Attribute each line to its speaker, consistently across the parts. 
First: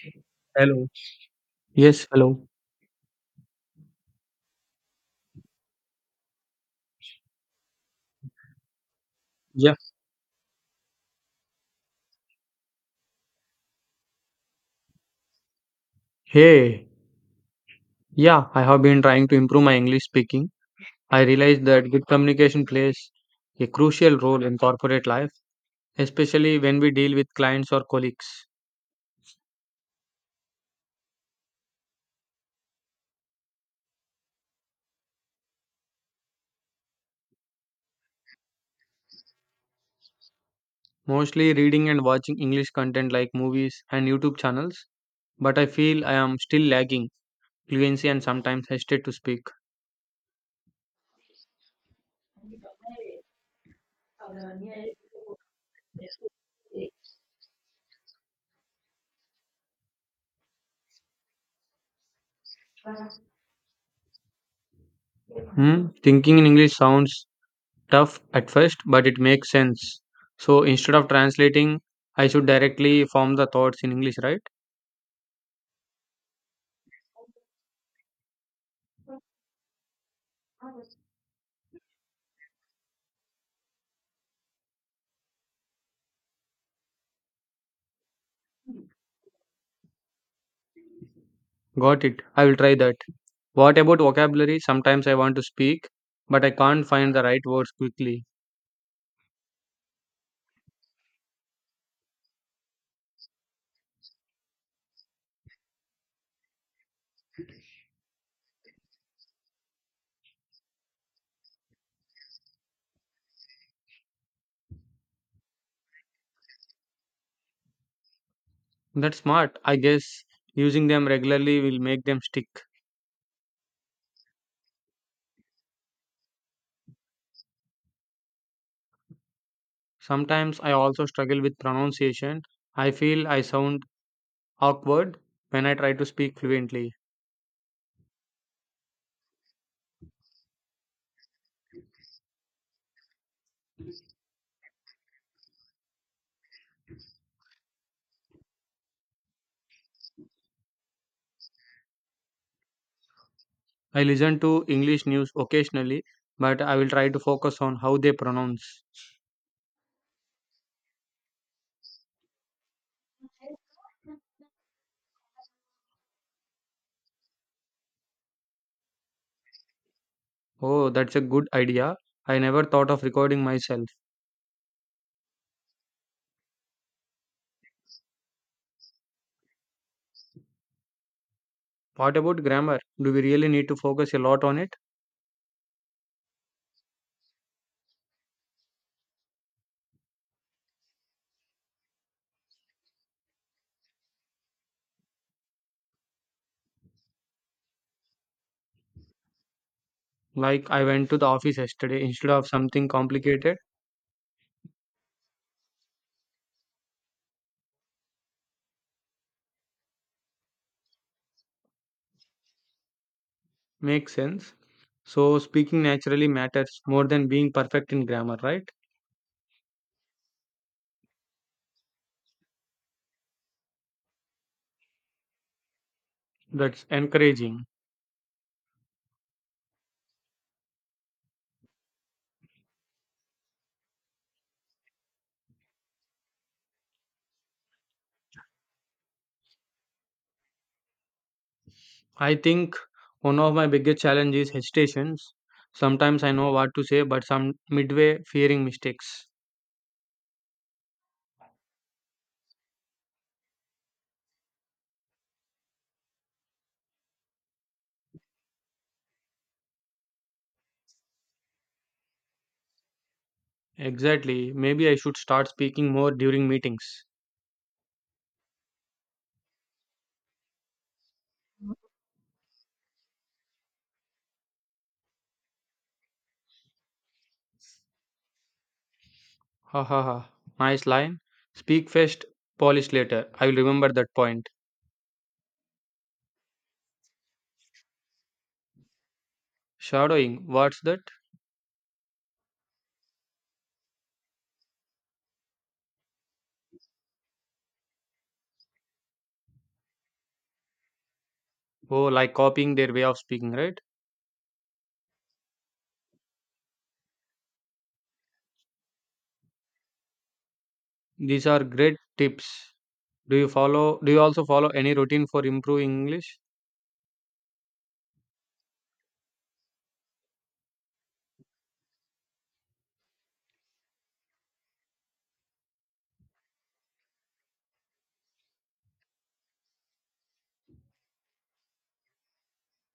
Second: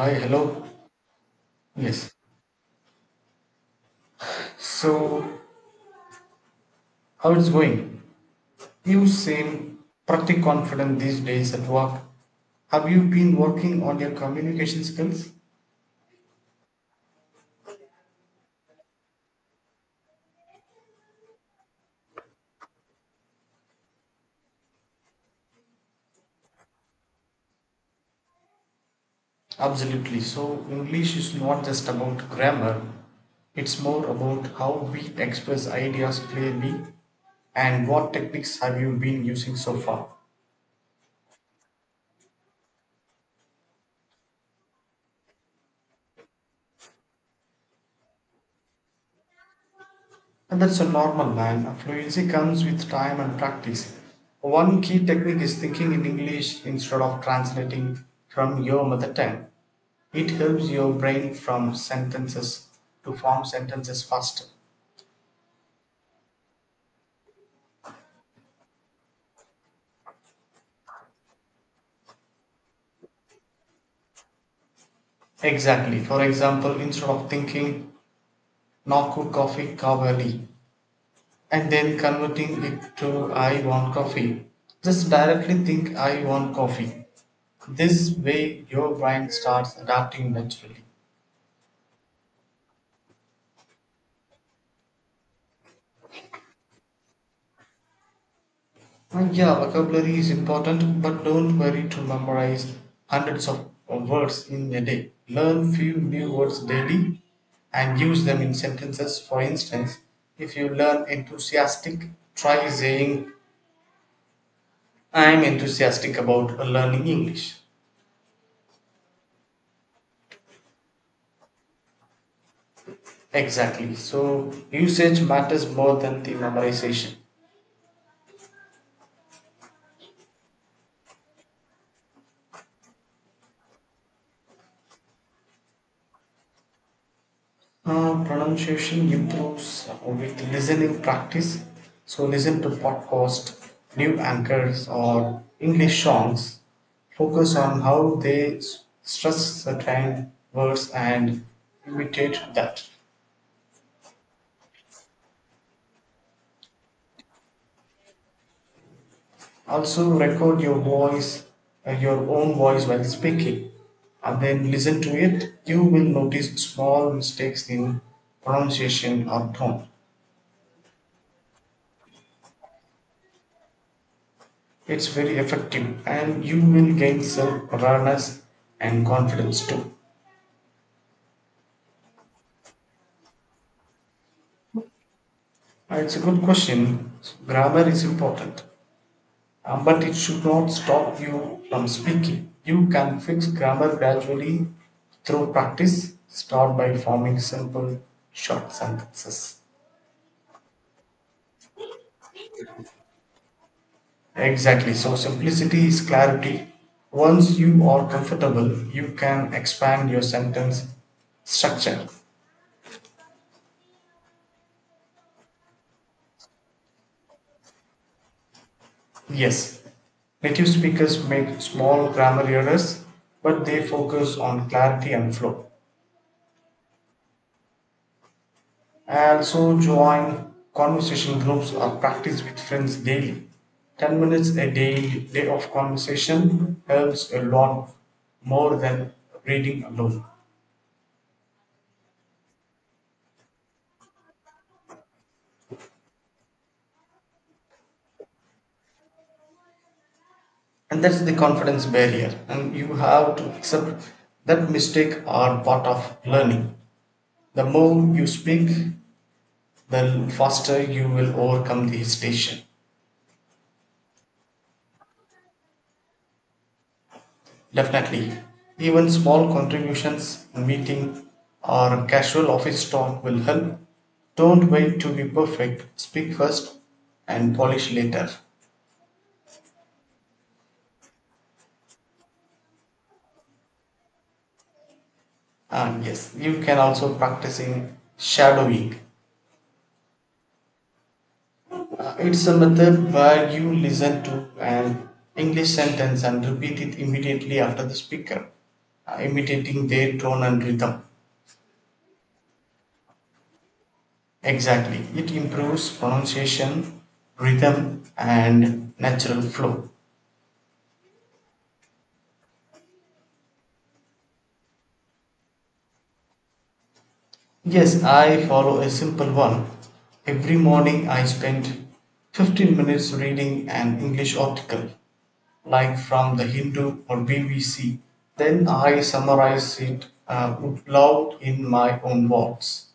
Speaker 1: Hi, hello.
Speaker 2: Hello. Yes,
Speaker 1: Yes.
Speaker 2: hello.
Speaker 1: So, how it's going? You
Speaker 2: Yeah.
Speaker 1: seem pretty confident these days at work. Have you been working on your communication skills?
Speaker 2: Hey, yeah, I have been trying to improve my English speaking. I realized that good communication plays a crucial role in corporate life, especially when we deal with clients or colleagues.
Speaker 1: Absolutely. So, English is not just about grammar, it's more about how we express ideas clearly, and what techniques have you been using so far?
Speaker 2: Mostly reading and watching English content like movies and YouTube channels, but I feel I am still lacking fluency and sometimes hesitate to speak.
Speaker 1: And that's a normal line. Fluency comes with time and practice. One key technique is thinking in English instead of translating from your mother tongue. It helps your brain from sentences to form sentences faster.
Speaker 2: Hmm? Thinking in English sounds tough at first, but it makes sense. So instead of translating, I should directly form the thoughts in English, right?
Speaker 1: Exactly. For example, instead of thinking "Naku coffee kavali" and then converting it to "I want coffee," just directly think "I want coffee." This way, your brain starts adapting naturally.
Speaker 2: Got it. I will try that. What about vocabulary? Sometimes I want to speak, but I can't find the right words quickly.
Speaker 1: Yeah, vocabulary is important, but don't worry to memorize hundreds of words in a day. Learn few new words daily and use them in sentences. For instance, if you learn enthusiastic, try saying, I'm enthusiastic about learning English.
Speaker 2: That's smart. I guess using them regularly will make them stick.
Speaker 1: Exactly. So, usage matters more than the memorization.
Speaker 2: Sometimes I also struggle with pronunciation. I feel I sound awkward when I try to speak fluently.
Speaker 1: Pronunciation improves with listening practice. So listen to podcast, new anchors, or English songs. Focus on how they stress certain words and imitate that.
Speaker 2: I listen to English news occasionally, but I will try to focus on how they pronounce.
Speaker 1: Also record your voice, your own voice while speaking, and then listen to it. You will notice small mistakes in pronunciation or tone.
Speaker 2: Oh, that's a good idea. I never thought of recording myself.
Speaker 1: It's very effective, and you will gain self awareness and confidence too.
Speaker 2: What about grammar? Do we really need to focus a lot on it?
Speaker 1: It's a good question. Grammar is important, but it should not stop you from speaking. You can fix grammar gradually through practice. Start by forming simple, short sentences.
Speaker 2: Like I went to the office yesterday instead of something complicated.
Speaker 1: Exactly. So, simplicity is clarity. Once you are comfortable, you can expand your sentence structure.
Speaker 2: Makes sense. So speaking naturally matters more than being perfect in grammar, right?
Speaker 1: Yes, native speakers make small grammar errors, but they focus on clarity and flow.
Speaker 2: That's encouraging.
Speaker 1: I also join conversation groups or practice with friends daily. 10 minutes a day, day of conversation helps a lot more than reading alone.
Speaker 2: I think one of my biggest challenges is hesitations. Sometimes I know what to say, but some midway fearing mistakes.
Speaker 1: And that's the confidence barrier. And you have to accept that mistake are part of learning. The more you speak, the faster you will overcome the hesitation.
Speaker 2: Exactly. Maybe I should start speaking more during meetings.
Speaker 1: Definitely. Even small contributions, a meeting, or casual office talk will help. Don't wait to be perfect. Speak first and polish later.
Speaker 2: Ha ha ha. Nice line. Speak first, polish later. I will remember that point.
Speaker 1: And yes, you can also practicing shadowing.
Speaker 2: Shadowing, what's that?
Speaker 1: It's a method where you listen to an English sentence and repeat it immediately after the speaker, imitating their tone and rhythm.
Speaker 2: Oh, like copying their way of speaking, right?
Speaker 1: Exactly. It improves pronunciation, rhythm, and natural flow.
Speaker 2: These are great tips. Do you also follow any routine for improving English?
Speaker 1: Yes, I follow a simple one. Every morning I spend 15 minutes reading an English article, like from the Hindu or BBC. Then I summarize it out loud in my own words.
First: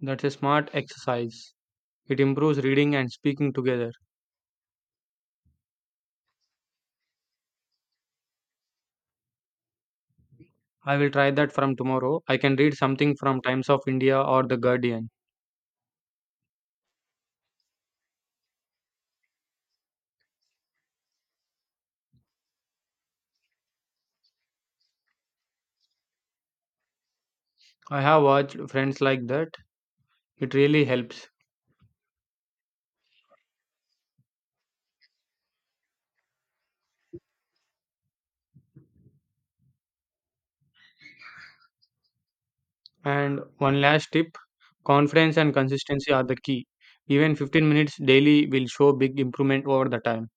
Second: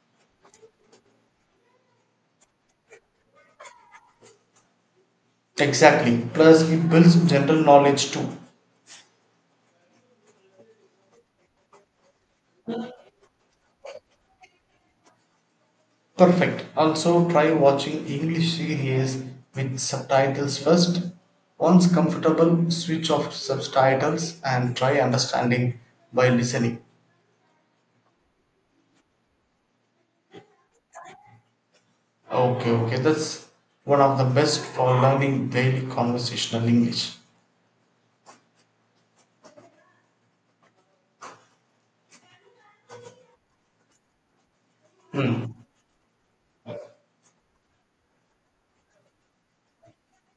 Speaker 2: That's a smart exercise. It improves reading and speaking together.
Speaker 1: Exactly. Plus, it builds general knowledge too.
Speaker 2: I will try that from tomorrow. I can read something from Times of India or The Guardian.
Speaker 1: Perfect. Also, try watching English series with subtitles first. Once comfortable, switch off subtitles and try understanding by listening.
Speaker 2: I have watched friends like that. It really helps.
Speaker 1: Okay, okay. That's one of the best for learning daily conversational English.
Speaker 2: And one last tip, confidence
Speaker 1: Hmm.
Speaker 2: and consistency are the key. Even 15 minutes daily will show big improvement over the time.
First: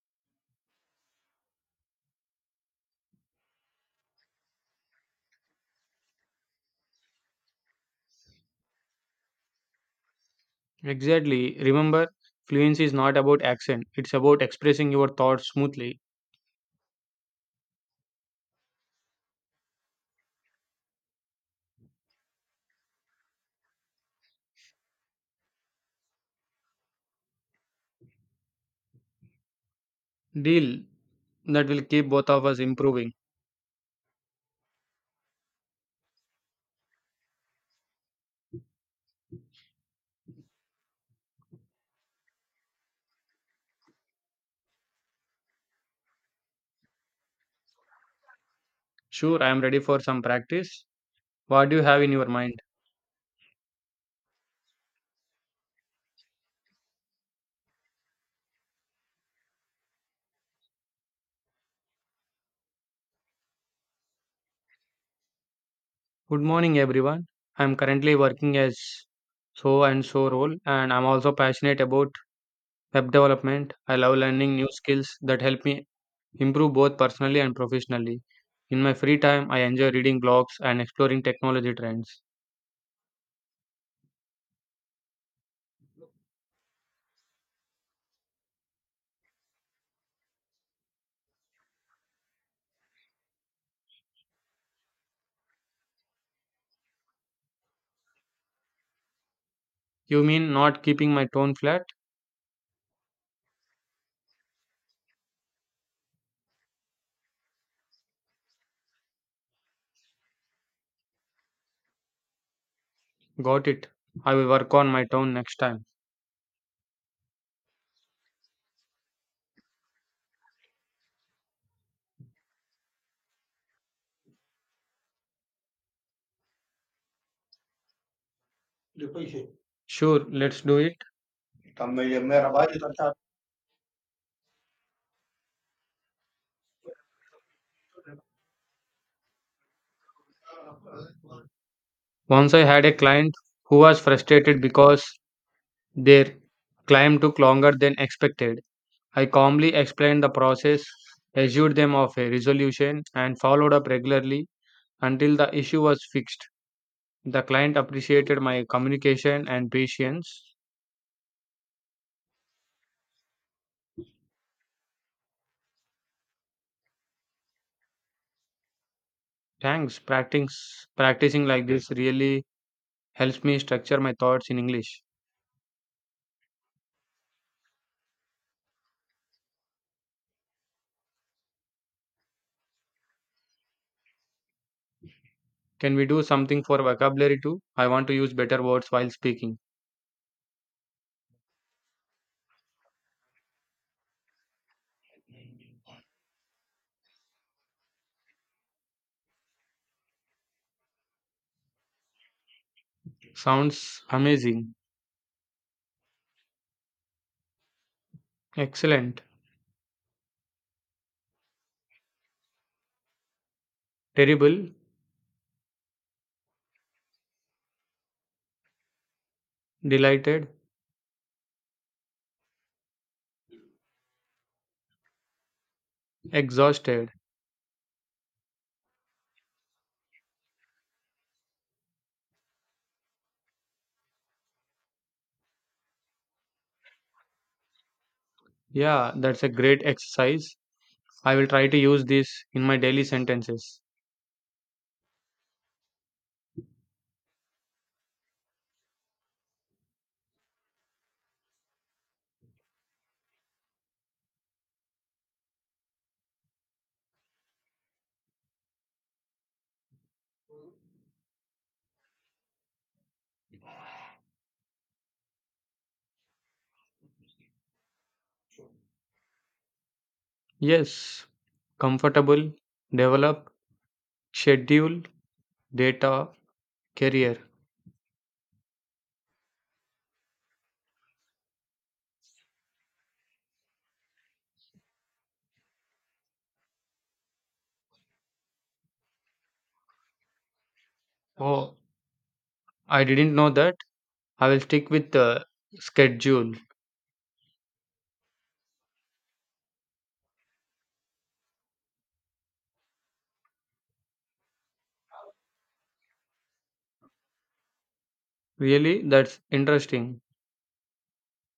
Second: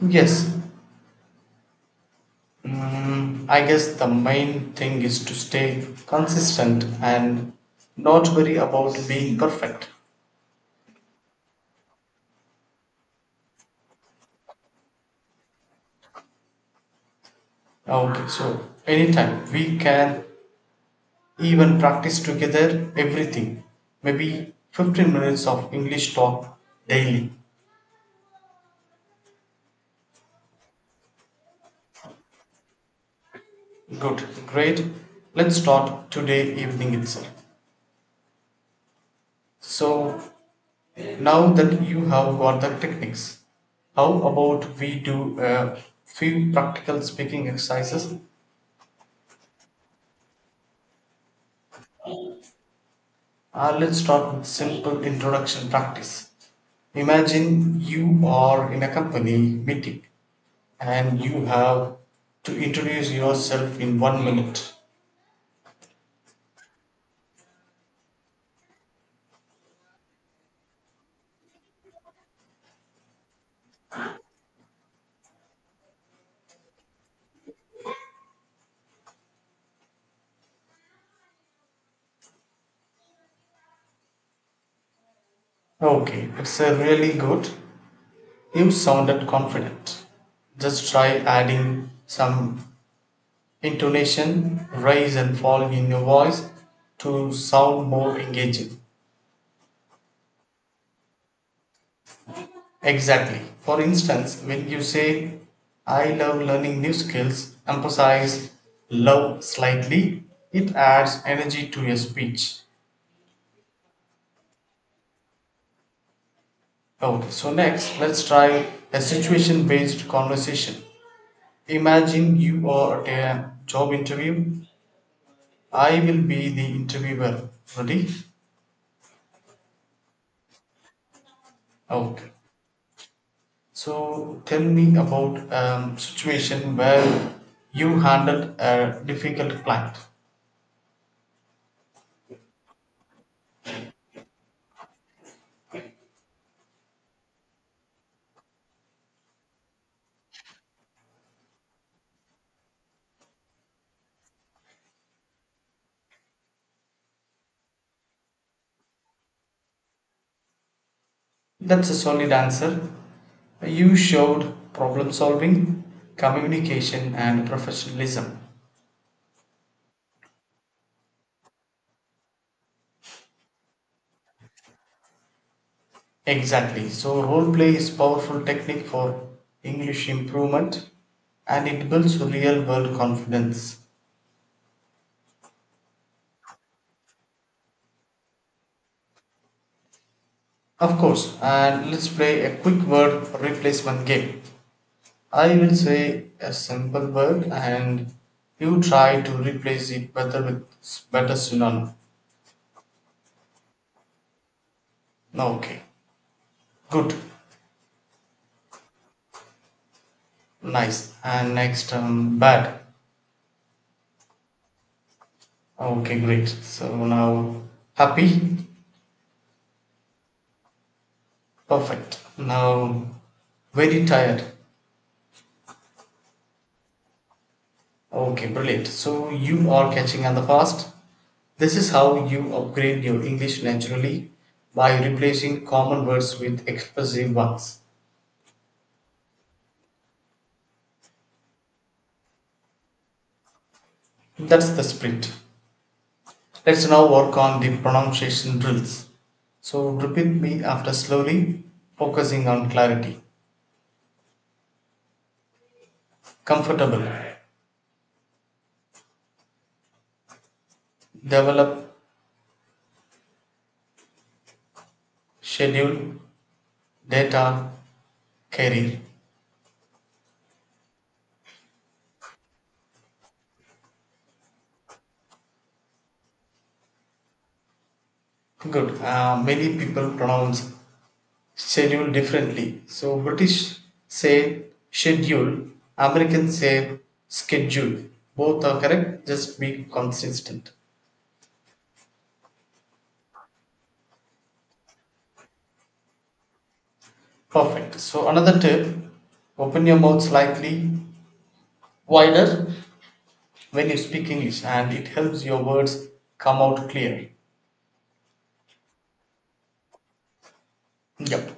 Speaker 1: Yes. I guess the main thing is to stay consistent and not worry about being perfect.
Speaker 2: Exactly. Remember, fluency is not about accent. It's about expressing your thoughts smoothly.
Speaker 1: Okay, so anytime we can even practice together everything. Maybe 15 minutes of English talk daily.
Speaker 2: Deal that will keep both of us improving.
Speaker 1: Good, great. Let's start today evening itself. So now that you have got the techniques, how about we do a few practical speaking exercises?
Speaker 2: Sure, I am ready for some practice. What do you have in your mind?
Speaker 1: Let's start with simple introduction practice. Imagine you are in a company meeting and you have to introduce yourself in 1 minute.
Speaker 2: Good morning, everyone. I am currently working as so and so role, and I'm also passionate about web development. I love learning new skills that help me improve both personally and professionally. In my free time, I enjoy reading blogs and exploring technology trends.
Speaker 1: Okay, it's a really good. You sounded confident. Just try adding some intonation rise and fall in your voice to sound more engaging.
Speaker 2: You mean not keeping my tone flat?
Speaker 1: Exactly. For instance, when you say, I love learning new skills, emphasize love slightly, it adds energy to your speech.
Speaker 2: Got it. I will work on my tone next time.
Speaker 1: Okay, so next, let's try a situation based conversation. Imagine you are at a job interview. I will be the interviewer. Ready?
Speaker 2: Sure, let's do it.
Speaker 1: Okay. So tell me about situation where you handled a difficult client.
Speaker 2: Once I had a client who was frustrated because their climb took longer than expected. I calmly explained the process, assured them of a resolution, and followed up regularly until the issue was fixed. The client appreciated my communication and patience.
Speaker 1: That's a solid answer. You showed problem solving, communication, and professionalism.
Speaker 2: Thanks. Practicing like this really helps me structure my thoughts in English.
Speaker 1: Exactly. So role play is powerful technique for English improvement, and it builds real world confidence.
Speaker 2: Can we do something for vocabulary too? I want to use better words while speaking.
Speaker 1: Of course. And let's play a quick word replacement game. I will say a simple word and you try to replace it better with better synonym.
Speaker 2: Sounds amazing.
Speaker 1: No, okay, good,
Speaker 2: Excellent.
Speaker 1: nice. And next, bad.
Speaker 2: Terrible.
Speaker 1: Okay, great. So now, happy,
Speaker 2: Delighted.
Speaker 1: perfect. Now, very tired.
Speaker 2: Exhausted.
Speaker 1: Okay, brilliant. So you are catching on the fast. This is how you upgrade your English naturally by replacing common words with expressive ones.
Speaker 2: Yeah, that's a great exercise. I will try to use this in my daily sentences.
Speaker 1: That's the spirit. Let's now work on the pronunciation drills. So repeat me after slowly, focusing on clarity. Comfortable. Develop. Schedule. Data. Career.
Speaker 2: Yes. Comfortable. Develop. Schedule. Data. Career.
Speaker 1: Good. Many people pronounce schedule differently. So British say schedule, Americans say schedule. Both are correct, just be consistent.
Speaker 2: Oh, I didn't know that. I will stick with the schedule.
Speaker 1: Perfect. So another tip, open your mouth slightly wider when you speak English, and it helps your words come out clear.
Speaker 2: Really, that's interesting.
Speaker 1: Yep.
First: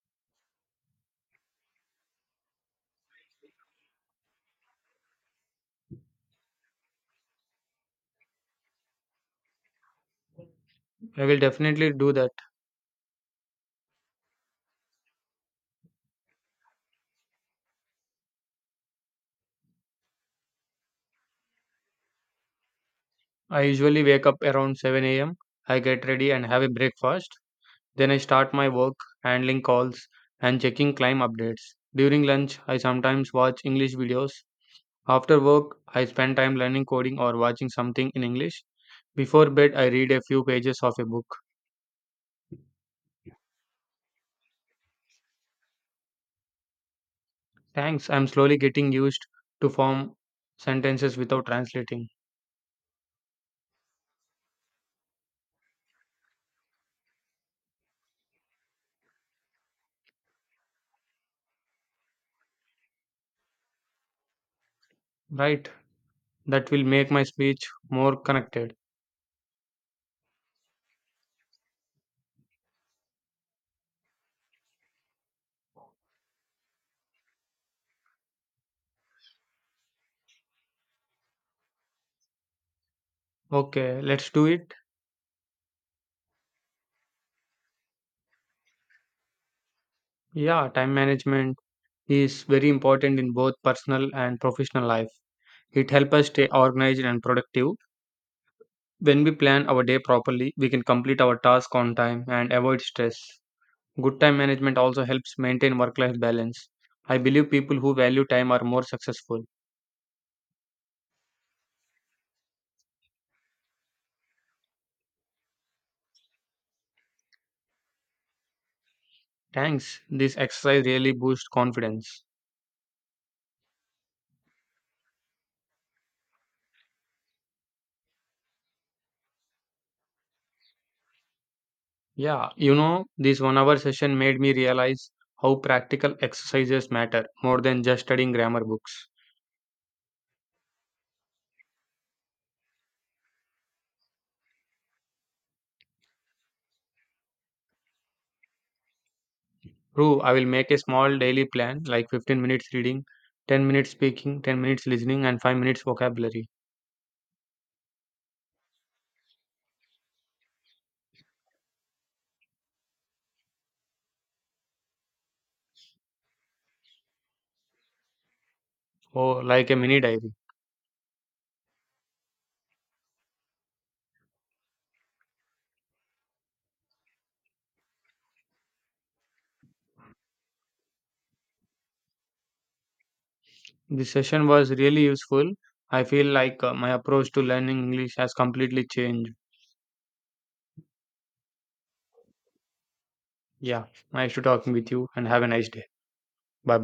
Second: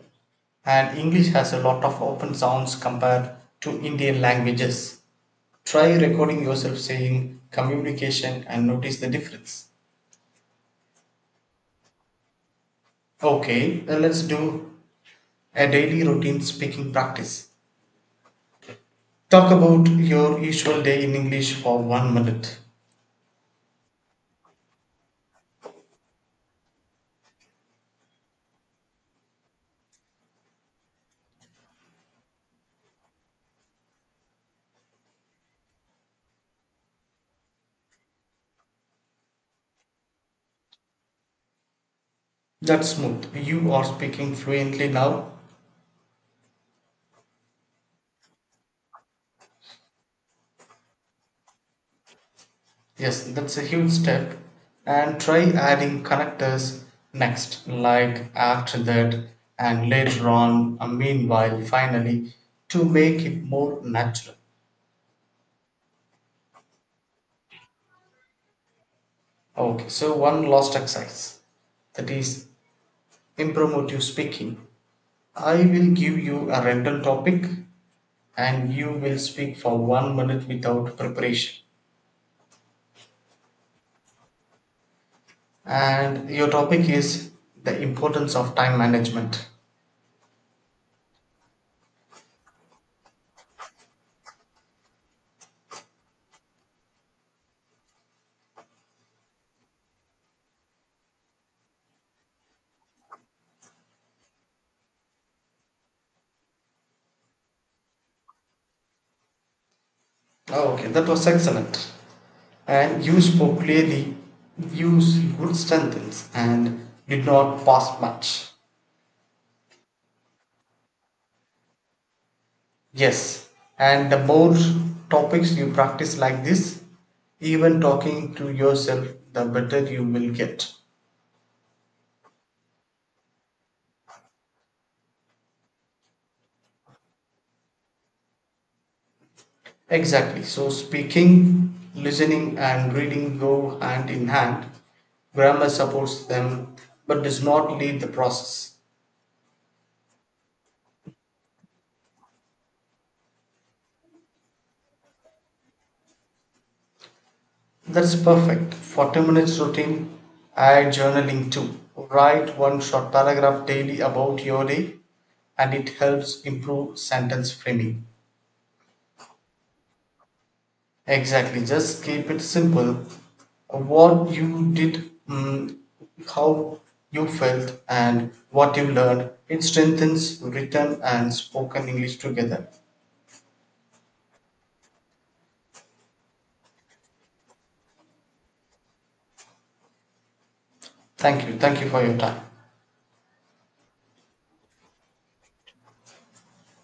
Speaker 1: And English has a lot of open sounds compared to Indian languages. Try recording yourself saying communication and notice the difference.
Speaker 2: I will definitely do that.
Speaker 1: Okay, then let's do a daily routine speaking practice. Talk about your usual day in English for 1 minute.
Speaker 2: I usually wake up around 7 a.m. I get ready and have a breakfast. Then I start my work, handling calls and checking climb updates. During lunch, I sometimes watch English videos. After work, I spend time learning coding or watching something in English. Before bed, I read a few pages of a book.
Speaker 1: That's smooth. You are speaking fluently now.
Speaker 2: Thanks, I'm slowly getting used to form sentences without translating.
Speaker 1: Yes, that's a huge step. And try adding connectors next, like after that, and later on, meanwhile, finally, to make it more natural.
Speaker 2: Right, that will make my speech more connected.
Speaker 1: Okay, so one last exercise, that is impromptu speaking. I will give you a random topic and you will speak for 1 minute without preparation.
Speaker 2: Okay, let's do it.
Speaker 1: And your topic is the importance of time management.
Speaker 2: Yeah, time management is very important in both personal and professional life. It helps us stay organized and productive. When we plan our day properly, we can complete our task on time and avoid stress. Good time management also helps maintain work life balance. I believe people who value time are more successful.
Speaker 1: Oh, okay, that was excellent. And you spoke clearly, used good sentence, and did not pass much.
Speaker 2: Thanks. This exercise really boosts confidence.
Speaker 1: Yes, and the more topics you practice like this, even talking to yourself, the better you will get.
Speaker 2: Yeah, this 1 hour session made me realize how practical exercises matter more than just studying grammar books.
Speaker 1: Exactly. So, speaking, listening, and reading go hand in hand. Grammar supports them but does not lead the process.
Speaker 2: True, I will make a small daily plan like 15 minutes reading, 10 minutes speaking, 10 minutes listening, and 5 minutes vocabulary.
Speaker 1: That's perfect. 40 minutes routine, add journaling too. Write one short paragraph daily about your day, and it helps improve sentence framing.
Speaker 2: Oh, like a mini diary.
Speaker 1: Exactly, just keep it simple. What you did, how you felt, and what you learned. It strengthens written and spoken English together.
Speaker 2: This session was really useful. I feel like my approach to learning English has completely changed.
Speaker 1: Thank you. Thank you for your time.
Speaker 2: Yeah, nice to talking with you and have a nice day. Bye bye.